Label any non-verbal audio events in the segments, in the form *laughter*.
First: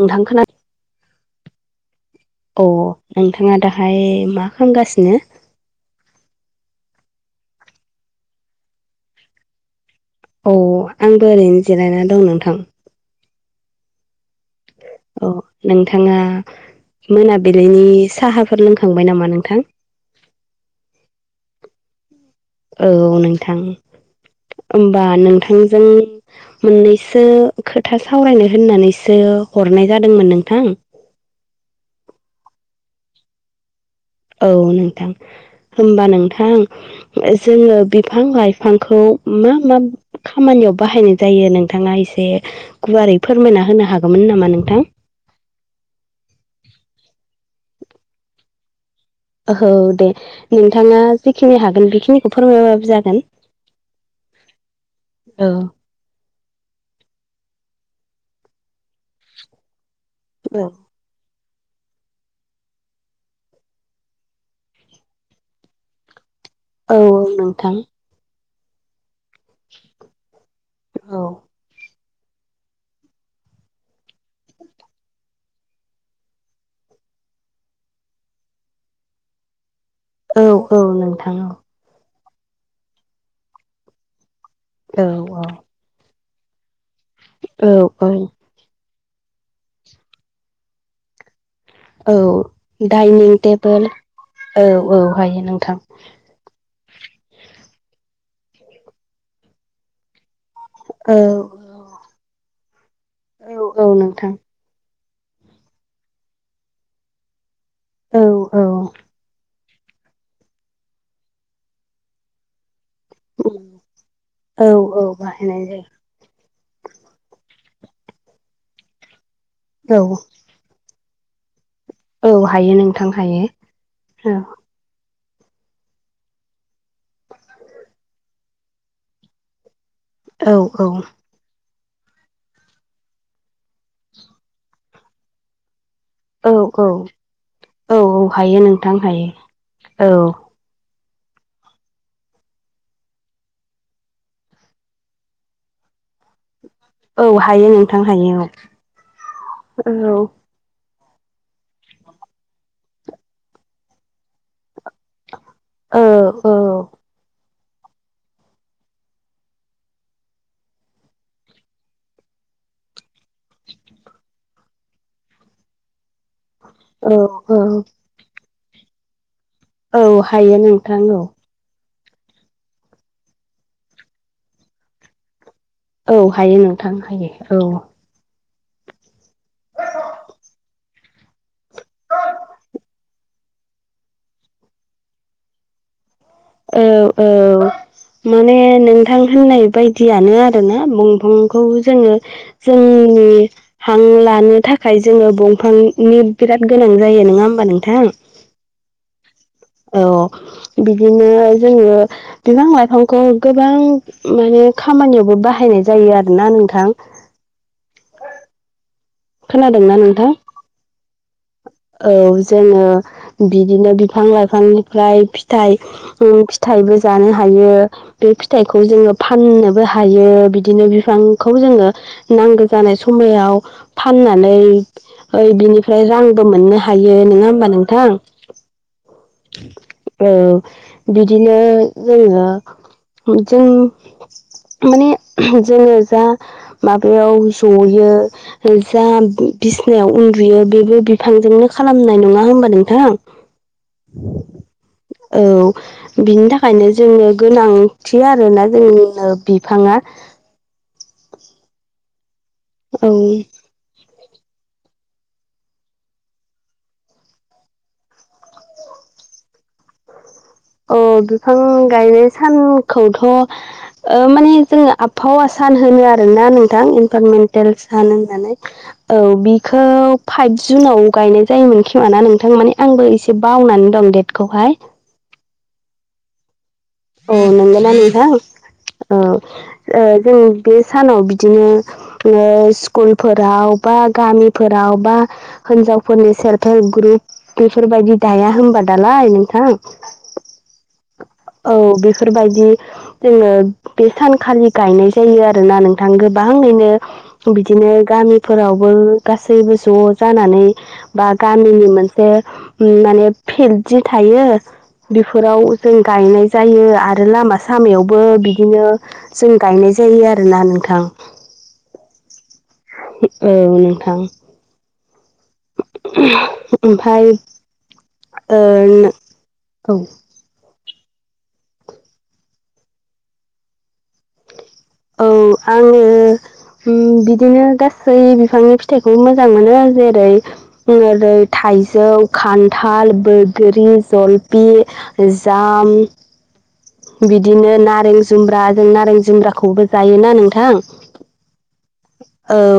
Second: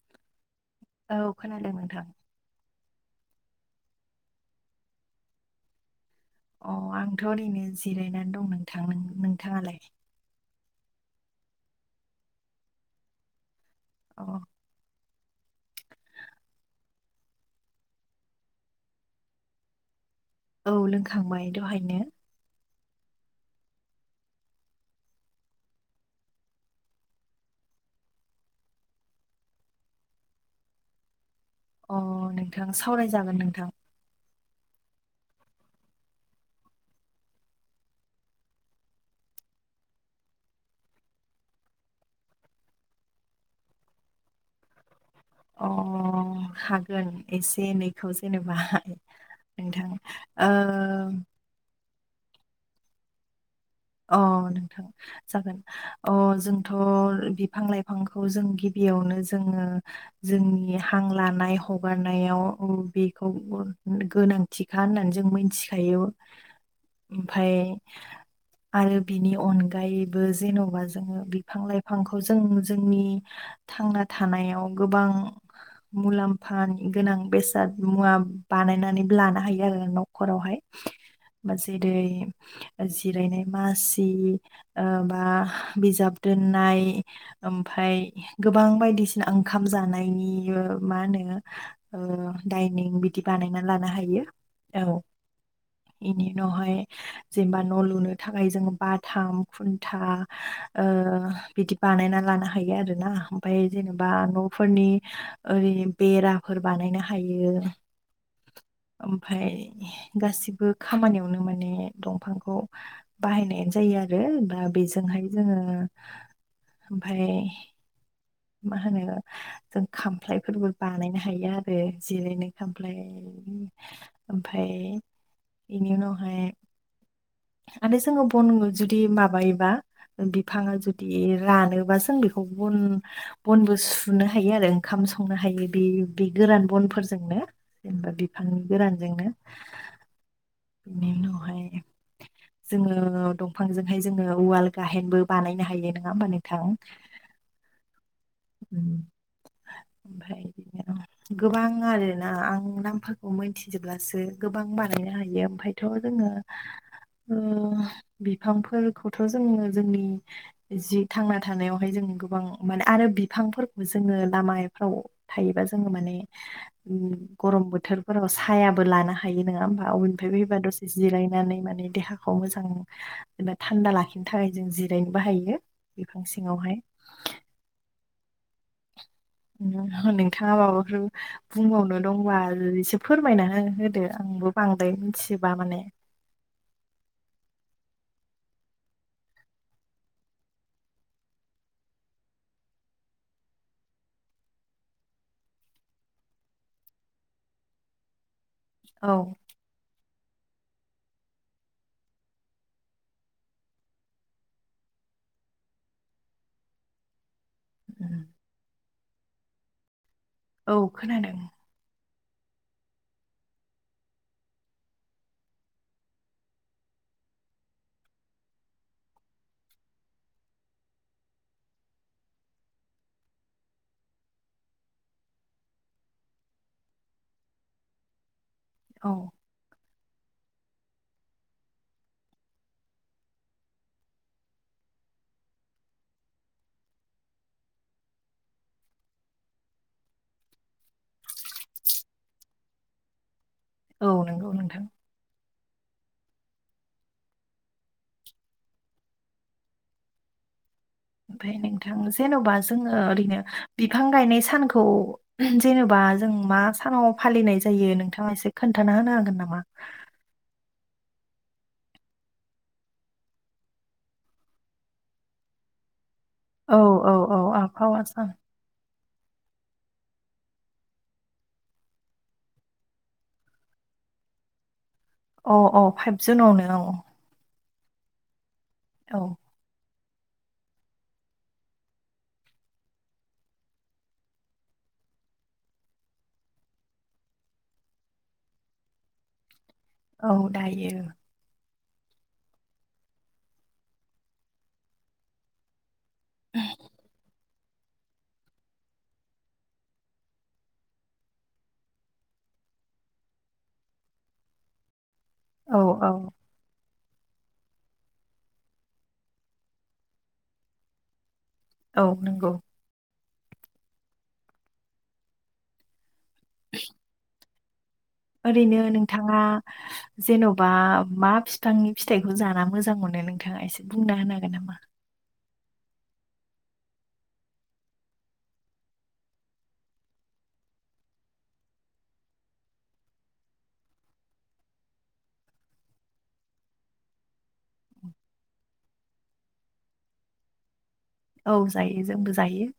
नोंथां खोना औ खोनादों नोंथां। अ नोंथांङा दाहाय मा खामगासिनो? अ आंथ' ओरैनो जिरायनानै दं नोंथां नों नोंथांङालाय? औ आंबो ओरैनो जिरायनानै दं नोंथां। अ औ नोंथाङा मोनाबिलिनि साहाफोर लोंखांबाय नामा नोंथां? औ लोंखांबाय दहायनो। औ नोंथां ओमबा नोंथांजों मोननैसो खोथा सावरायनो होननानैसो हरनाय जादोंमोन नोंथां। अ नोंथां सावरायजागोन नोंथां। औ नोंथां होमबा नोंथां। जोंङो बिफां लाइफांखौ मा मा खामानियाव बाहायनाय जायो नोंथांङा एसे गुवारै फोरमायना होनो हागौमोन नामा नोंथां? अ हागोन एसे एनैखौ जेनेबा औ नोंथां दे ओ नोंथांङा जेखिनि हागोन बेखिनिखौ फोरमायबो जागोन। अ नोंथां औ जागोन। अ जोंथ' बिफां लाइफांखौ जों गिबियावनो जोंङो औ जोंनि हां लानाय हगारनायाव बेखौबो गोनांथिखा होननानै जों मिथिखायो। औ ओमफाय नोंथां आरो बिनि अनगायैबो जेन'बा जोंङो बिफां लाइफां बिफांखौ जों जोंनि थांना थानायाव गोबां मुलाम्फानि गोनां बेसाद मुवा बानायनानै लानो हायो आरो नोंनाव नखरावहाय औ औ नोंथां जेरै जिरायनाय मासि ओ औ बा बिजाब दोननाय औ ओमफाय औ गोबां बायदिसिना ओंखाम जानायनि मा होनो? औ ओ डाइनिं बिदि बानायना लानो हायो। औ एनि उनावहाय जेनेबा न' लुनो थाखाय जों बाथाम खुन्था ओ औ बिदि बानायना लानो हायो आरो ना ओमाय औ औ जेनेबा नोंथां न' फोरनि ओरै बेराफोर बानायनो हायो। औ ओमफ्राय गाससिबो बो खामानियावनो माने दंफांखौ बाहायनायानो जायो आरो औ दा औ बेजोंहाय जोङो बाहायनाय ओमफाय मा होनो जों जायो खामफ्लायफोरबो बानायनो हायो आरो औ औ जिरायनो हायो खामफ्लाय नोंथां हायो औ ओमफाय इनि उनावहाय माने जोङो बन जुदि माबायोबा औ बिफाङा औ जुदि रानोबा जों बि बन बनबो सुनो हायो आरो ओंखाम संनो हायो बे बे औ गोरान औ बनफोरजोंनो जेनेबा औ हायो बिफांनि नोंथां गोरानजोंनो हायो औ बिनि उनावहाय जोङो दंफांजोंहाय जोङो उवाल गाहेनबो बानायनो हायो नङा होमबानो थां औ हायो नोंथां हायो ओमफाय बिदिनो गोबां आरोना आं नामफोरखौ मोनथिजोबब्लासो गोबां बानायनो हायो। ओमफायथ' औ जोङो औ बिफांफोरखौथ' जोङो जोंनि जि थांना थानायावहाय जों गोबां माने आरो बिफांफोरखौ जोङो लामायफ्राव थायोबा जोङो माने औ औ गरम बोथोरफोराव सायाबो लानो हायो नङा होन आ औ निफ्राय हायो बेबा दसे नोंथां औ जिरायनानै माने देहाखौ मोजां जेनेबा थान्दा लाखिनो थाखाय जों जिरायनो बाहायो। औ हायो नोंथां हायो। औ नोंथाङा माबाफोर बुंबावनो दंबा एसे फोरमायना हो होदो? आंबो बांद्राय मिथिजोबा माने औ-औ माने नोंथां होननाय बायदियानो आरोना बंफंखौ जोङो जोंनि हां लानो थाखाय जोङो बंफांनि बिराद गोनां जायो नङा होमबा नोंथां। औ औ बिदिनो जोङो बिफां लाइफांखौ गोबां माने खामानियावबो बाहायनाय जायो आरोोना नोंथां। उम खोनादोंना नोंथां? औ खोनादों औ जोङो बिदिनो बिफां लाइफांनिफ्राय फिथाइ फिथाइबो जानो हायो बे फिथाइखौ जोङो फाननोबो हायो बिदिनो बिफांखौ जोङो नांगौ जानाय समायाव फाननानै बिनिफ्राय रां बो मोननो हायो नङा होमबा नोंथां? औ औ बिदिनो जोङो जों माने जोङो जा माबायाव जयो जा बिसनायाव उन्दुयो बेबो फांजोंनो खालामनाय नङा होमबा नोंथां? औ नंगौ नोंथां। औ बिनि थाखायनो जोंनो गोनांथि आरोना जोंनो बिफाङा। ओमफफ्राय नोंथां जेन'बा जोङो औ ओरैनो बिफां गायनाय सानखौ जेनेबा जों मा सानाव फालिनाय जायो नोंथाङा एसे खोन्थाना होनो हागोन नामा? औ बिफां गायनाय सानखौथ' ओ माने जोङो आबहावा सान होनो आरोना औ नोंथां औ औ इनभारमेन्टेल आबहावा सान होननानै। *inaudible* औ बिखौ फाइभ जुनाव गायनाय जायोमोन खोमाना नोंथां माने आंबो एसे बावनानै दं दे खौहाय अ अ फाइभ जुनावनो औ। औ नंगौना नोंथां, औ ओ जों बे सानाव बिदिनो ओ स्कुलफोराव बा गामिफोराव बा हिनजावफोरनि सेल्फ हेल्प ग्रुप बेफोरबायदि दाया होनबा दालाय नोंथां औ दायो औ बेफोरबायदि जोङो बे सानखालि गायनाय जायो आरोना नोंथां गो बांयैनो बिदिनो गामिफोरावबो गासैबो ज' जानानै बा गामिनि मोनसे माने फिल्ड जि थायो बेफोराव औ जों औ गायनाय जायो आरो लामा सामायावबो बिदिनो जों गायनाय जायो आरोना नोंथां औ नंगौ औ नोंथां। ओमफाय ओरैनो ओ नोंथाङा औ जेन' बा मा फिफांनि फिथाइखौ जाना मोजां मोनो नोंथाङा एसे बुंना होनो हागोन नामा? औ आङो हम बिदिनो गासै बिफांनि फिथाइखौ मोजां मोनो जेरै जेरै थाइजौ खान्थाल बैग्रि जलफि जाम बिदिनो नारें जुम्ब्रा जों नारें जुम्ब्राखौबो जायोना नोंथां औ जायो जोंबो औ जायो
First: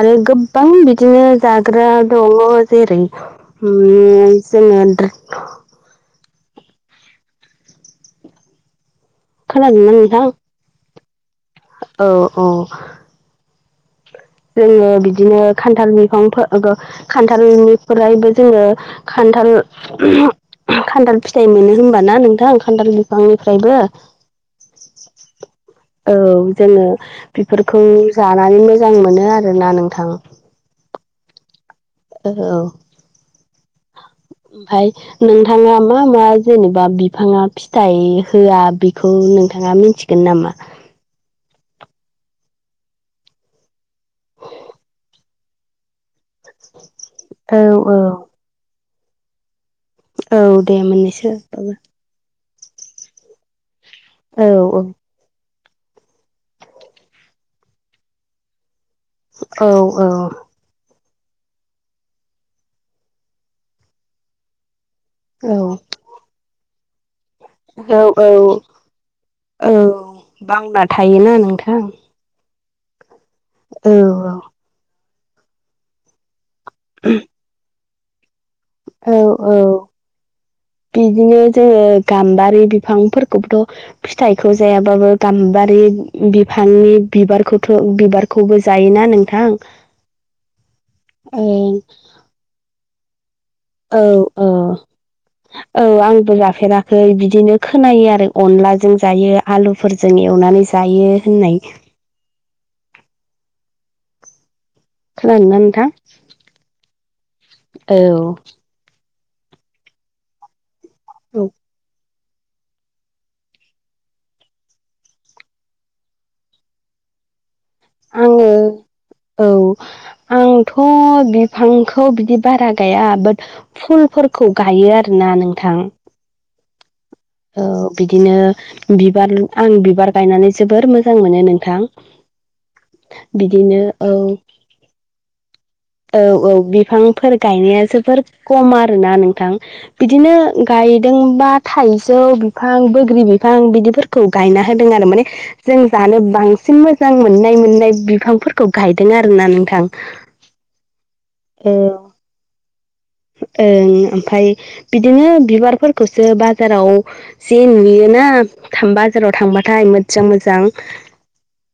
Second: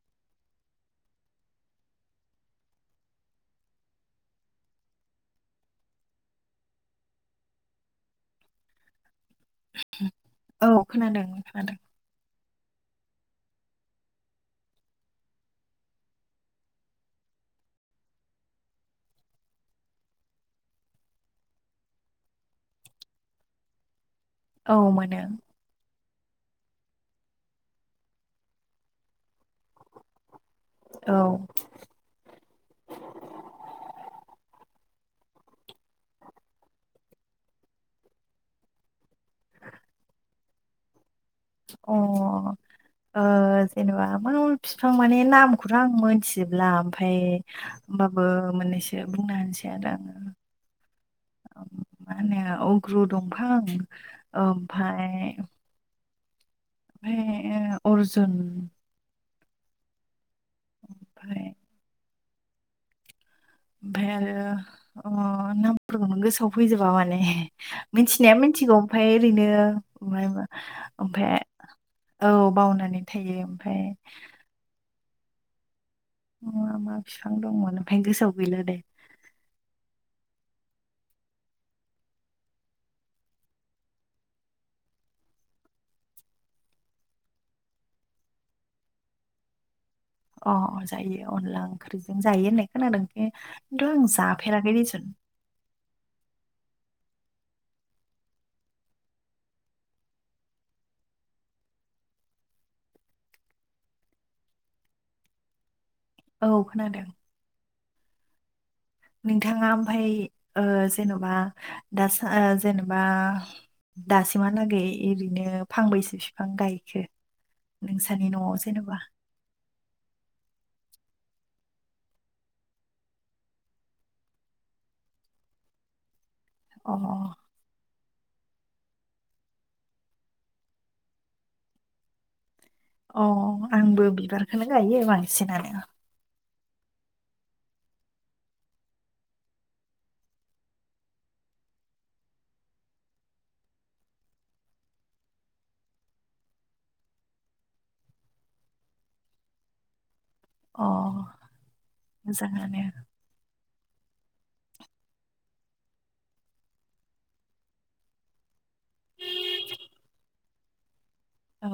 आरो गोबां बिदिनो जाग्रा दङ जेरै जोङो खोनादोंना नोंथां? औ खोनादों खोनादों। औ औ जोङो बिदिनो खान्थाल बिफां फो गो खान्थालनिफ्रायबो जोङो खान्थाल खान्थाल फिथाइ मोनो होनबा ना नोंथां खान्थाल बिफांनिफ्रायबो औ मोनो औ जोङो बेफोरखौ जानानै मोजां मोनो आरोना नोंथां। औ औ ओमफाय नोंथाङा बो मा जेनेबा बिफाङा फिथाइ होआ बि। बेखौ नोंथाङा मिथिगोन नामा। अ ओ जेनेबा मा बिफां माने नामखौथ' आं मोनथि जेब्ला ओमफ्राय औ औ होमबाबो मोननैसो बुंना होनसै आरो आं औ दे मोननैसो बाबो मा होनो अग्रु दंफां औ ओमफाय ओमफाय अर्जुन औ औ ओमफाय ओमफ्राय आरो औ नामफोरखौनो गोसोआव फैजोबा माने। औ औ मिथिनाया मिथिगौ ओमफाय ओरैनो औ ओमफ्राय बावना थायोना ओमफाय नोंथां औ बावनानै थायो ओमफाय औ मा मा बिफां दंमोन ओमफ्राय गोसोआव गैला दे। औ औ बिदिनो जोङो गाम्बारि बिफांफोरखौबोथ' फिथाइखौ जायाबाबो गाम्बारि बिफांनि बिबारखौथ' बिबार खौबो जायोना नोंथां। अ जायो अनला ओं ओंख्रिजों जायो होननाय खोनादों बे औ दं जा औ फेर गेरैस औ आंबो जाफेराखै बिदिनो खोनायो आरो अनलाजों जायो। आलुफोरजों एवनानै जायो होननाय खालामोन नोंथां। औ खोनादों। औ नोंथाङा ओमफ्राय जेन'बा औ दा जेनेबा दासिमहालागै ओरैनो फांबैसे बिफां गायखो नोंसानि आङो न'आव जेनेबा औ आंथ' बिफांखौ बिदि बारा गाया बाट फुलफोरखौ गायो आरोना नोंथां अ औ बिदिनो बिबार आं बिबार गायनानै जोबोर मोजां मोनो नोंथां। अ बिदिनो औ आंबो बिबारखौनो गायो बांसिनानो औ औ बिफांफोर गायनाया जोबोर खम आरोना नोंथां। बिदिनो गायदोंबा थाइजौ बिफां बोग्रि बिफां बिदिफोर खौ गायना होदों आरो माने जों जानो बांसिन मोजां मोननाय मोननाय बिफांफोरखौ गायदों आरोना नोंथां। अ औ मोजाङानो ओं ओमफ्राय बिदिनो बिबारफोरखौसो बाजाराव जे नुयोना बाजाराव थांबाथाय मोजां मोजां औ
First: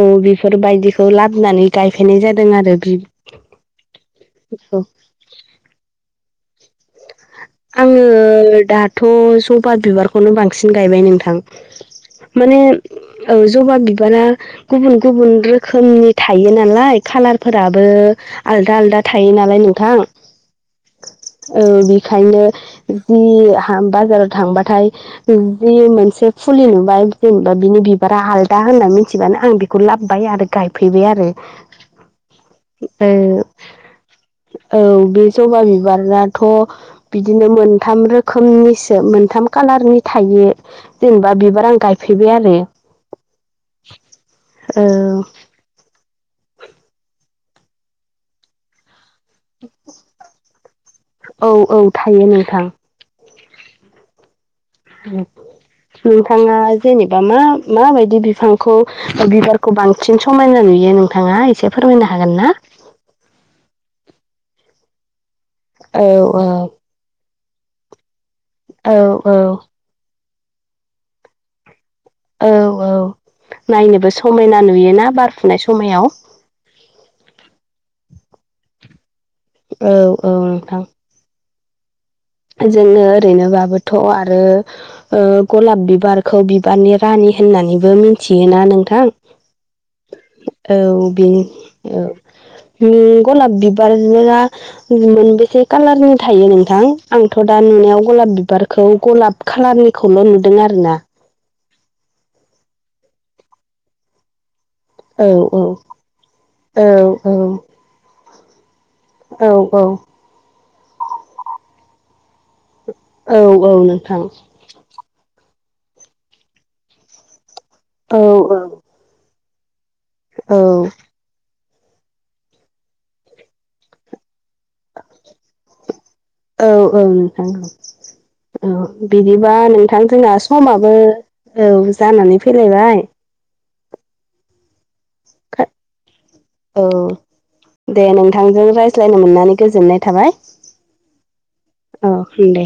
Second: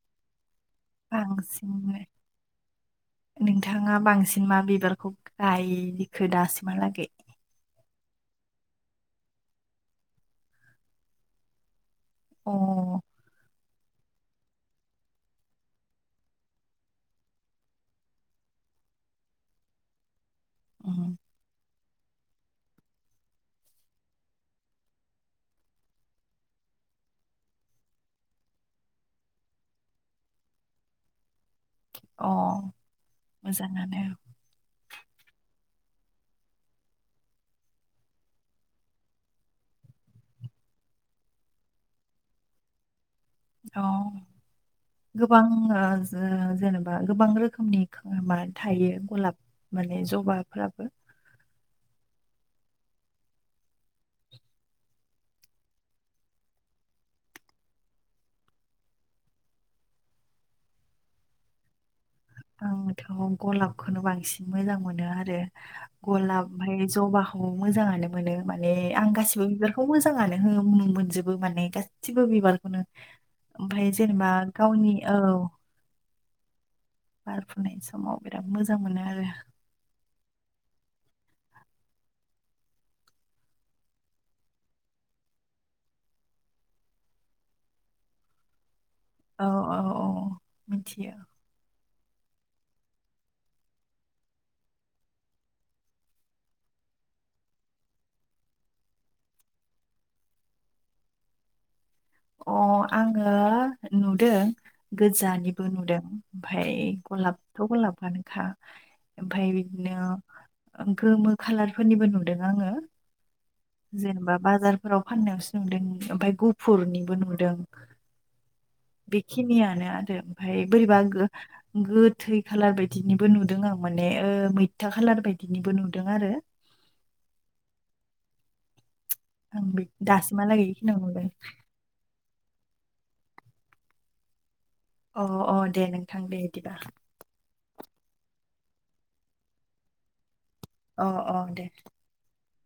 औ बेफोरबायदिखौ लाबोनानै बांसिन गायफैनाय जादों आरो नोंथाङा बांसिन मा औ बिबारखौ गायखो दासिमहालागै आङो दाथ' सबा बिबारखौनो बांसिन गायबाय नोंथां। अ माने ओ जबा बिबारा गुबुन गुबुन रोखोमनि थायो नालाय कालारफोराबो आलदा आलदा थायो नालाय नोंथां। उम औ बेखायनो जि बाजाराव थांबाथाय जि मोनसे फुलि नुबाय जेनेबा बिनि बिबारा आलदा होनना मिथिबानो आं बेखौ लाबबाय आरो गायफैबाय आरो अ ओ मोजाङानो औ बे जबा बिबाराथ' बिदिनो मोनथाम रोखोमनिसो मोनथाम खालारनि थायो। जेनेबा बिबार आं गायफेरबाय आरो अ गोबां जेनेबा गोबां रोखोमनि म थायो गलाब माने जबाफ्राबो औ औ थायो नोंथां। औ नोंथाङा जेनेबा मा माबायदि बिफांखौ बिबारखौ बांसिन थिन समायना नुयो नोंथाङा एसे फोरमायनो हागोन ना? आंथ' गलाबखौनो बांसिन मोजां मोनो आरो औ औ गलाब ओमफ्राय जबाखौ मोजाङानो मोनो माने औ आं गासिबो औ बिबारखौ खौ मोजाङानो हो मोनजोबो माने गा गासिबो औ बिबारखौनो औ ओमफाय नायनोबो जेनेबा समायना गावनि नुयोना औ बारफुनाय समायाव बारफुनाय समाव बिराद मोजां मोनो आरो औ औ नोंथां जोंनो ओरैनोबाबोथ' आरो ओ ग'लाब बिबारखौ बिबारनि रानि होननानैबो मिनथियोना नोंथां औ औ औ औ मिथियो बेनि औ ओम ग'लाब बिबार बिबारा मोनबेसे खालारनि थायो नोंथां आंथ' दा नुनायाव ग'लाब बिबारखौ गलाब खालारनिखौल' नुदों आरोना अ आङो नुदों औ औ गोजानिबो नुदों ओमफाय औ औ ग'लाबथ' ग'लाबानोखा ओमफाय औ औ बिदनो गोमो खालारफोरनिबो नुदों आङो औ औ नोंथां जेनेबा बाजारफोराव फाननायावसो नुदों ओमफाय गुफुरनिबो नुदों औ औ बेखिनियानो आरो औ ओमफाय बोरैबा गो गोथै खालार बायदिनिबो नुदों आं माने ओ मैथा खालार बायदिनिबो नुदों आरो औ औ नोंथां औ बिदिबा आं बे नोंथां जोंना दासिमहालागै समाबो बेखिनियाव नुदों औ जानानै फैलायबाय अ अ दे नोंथां दे बिदिबा औ दे नोंथांजों रायज्लायनो मोननानै गोजोननाय थाबाय अ अ दे अ दे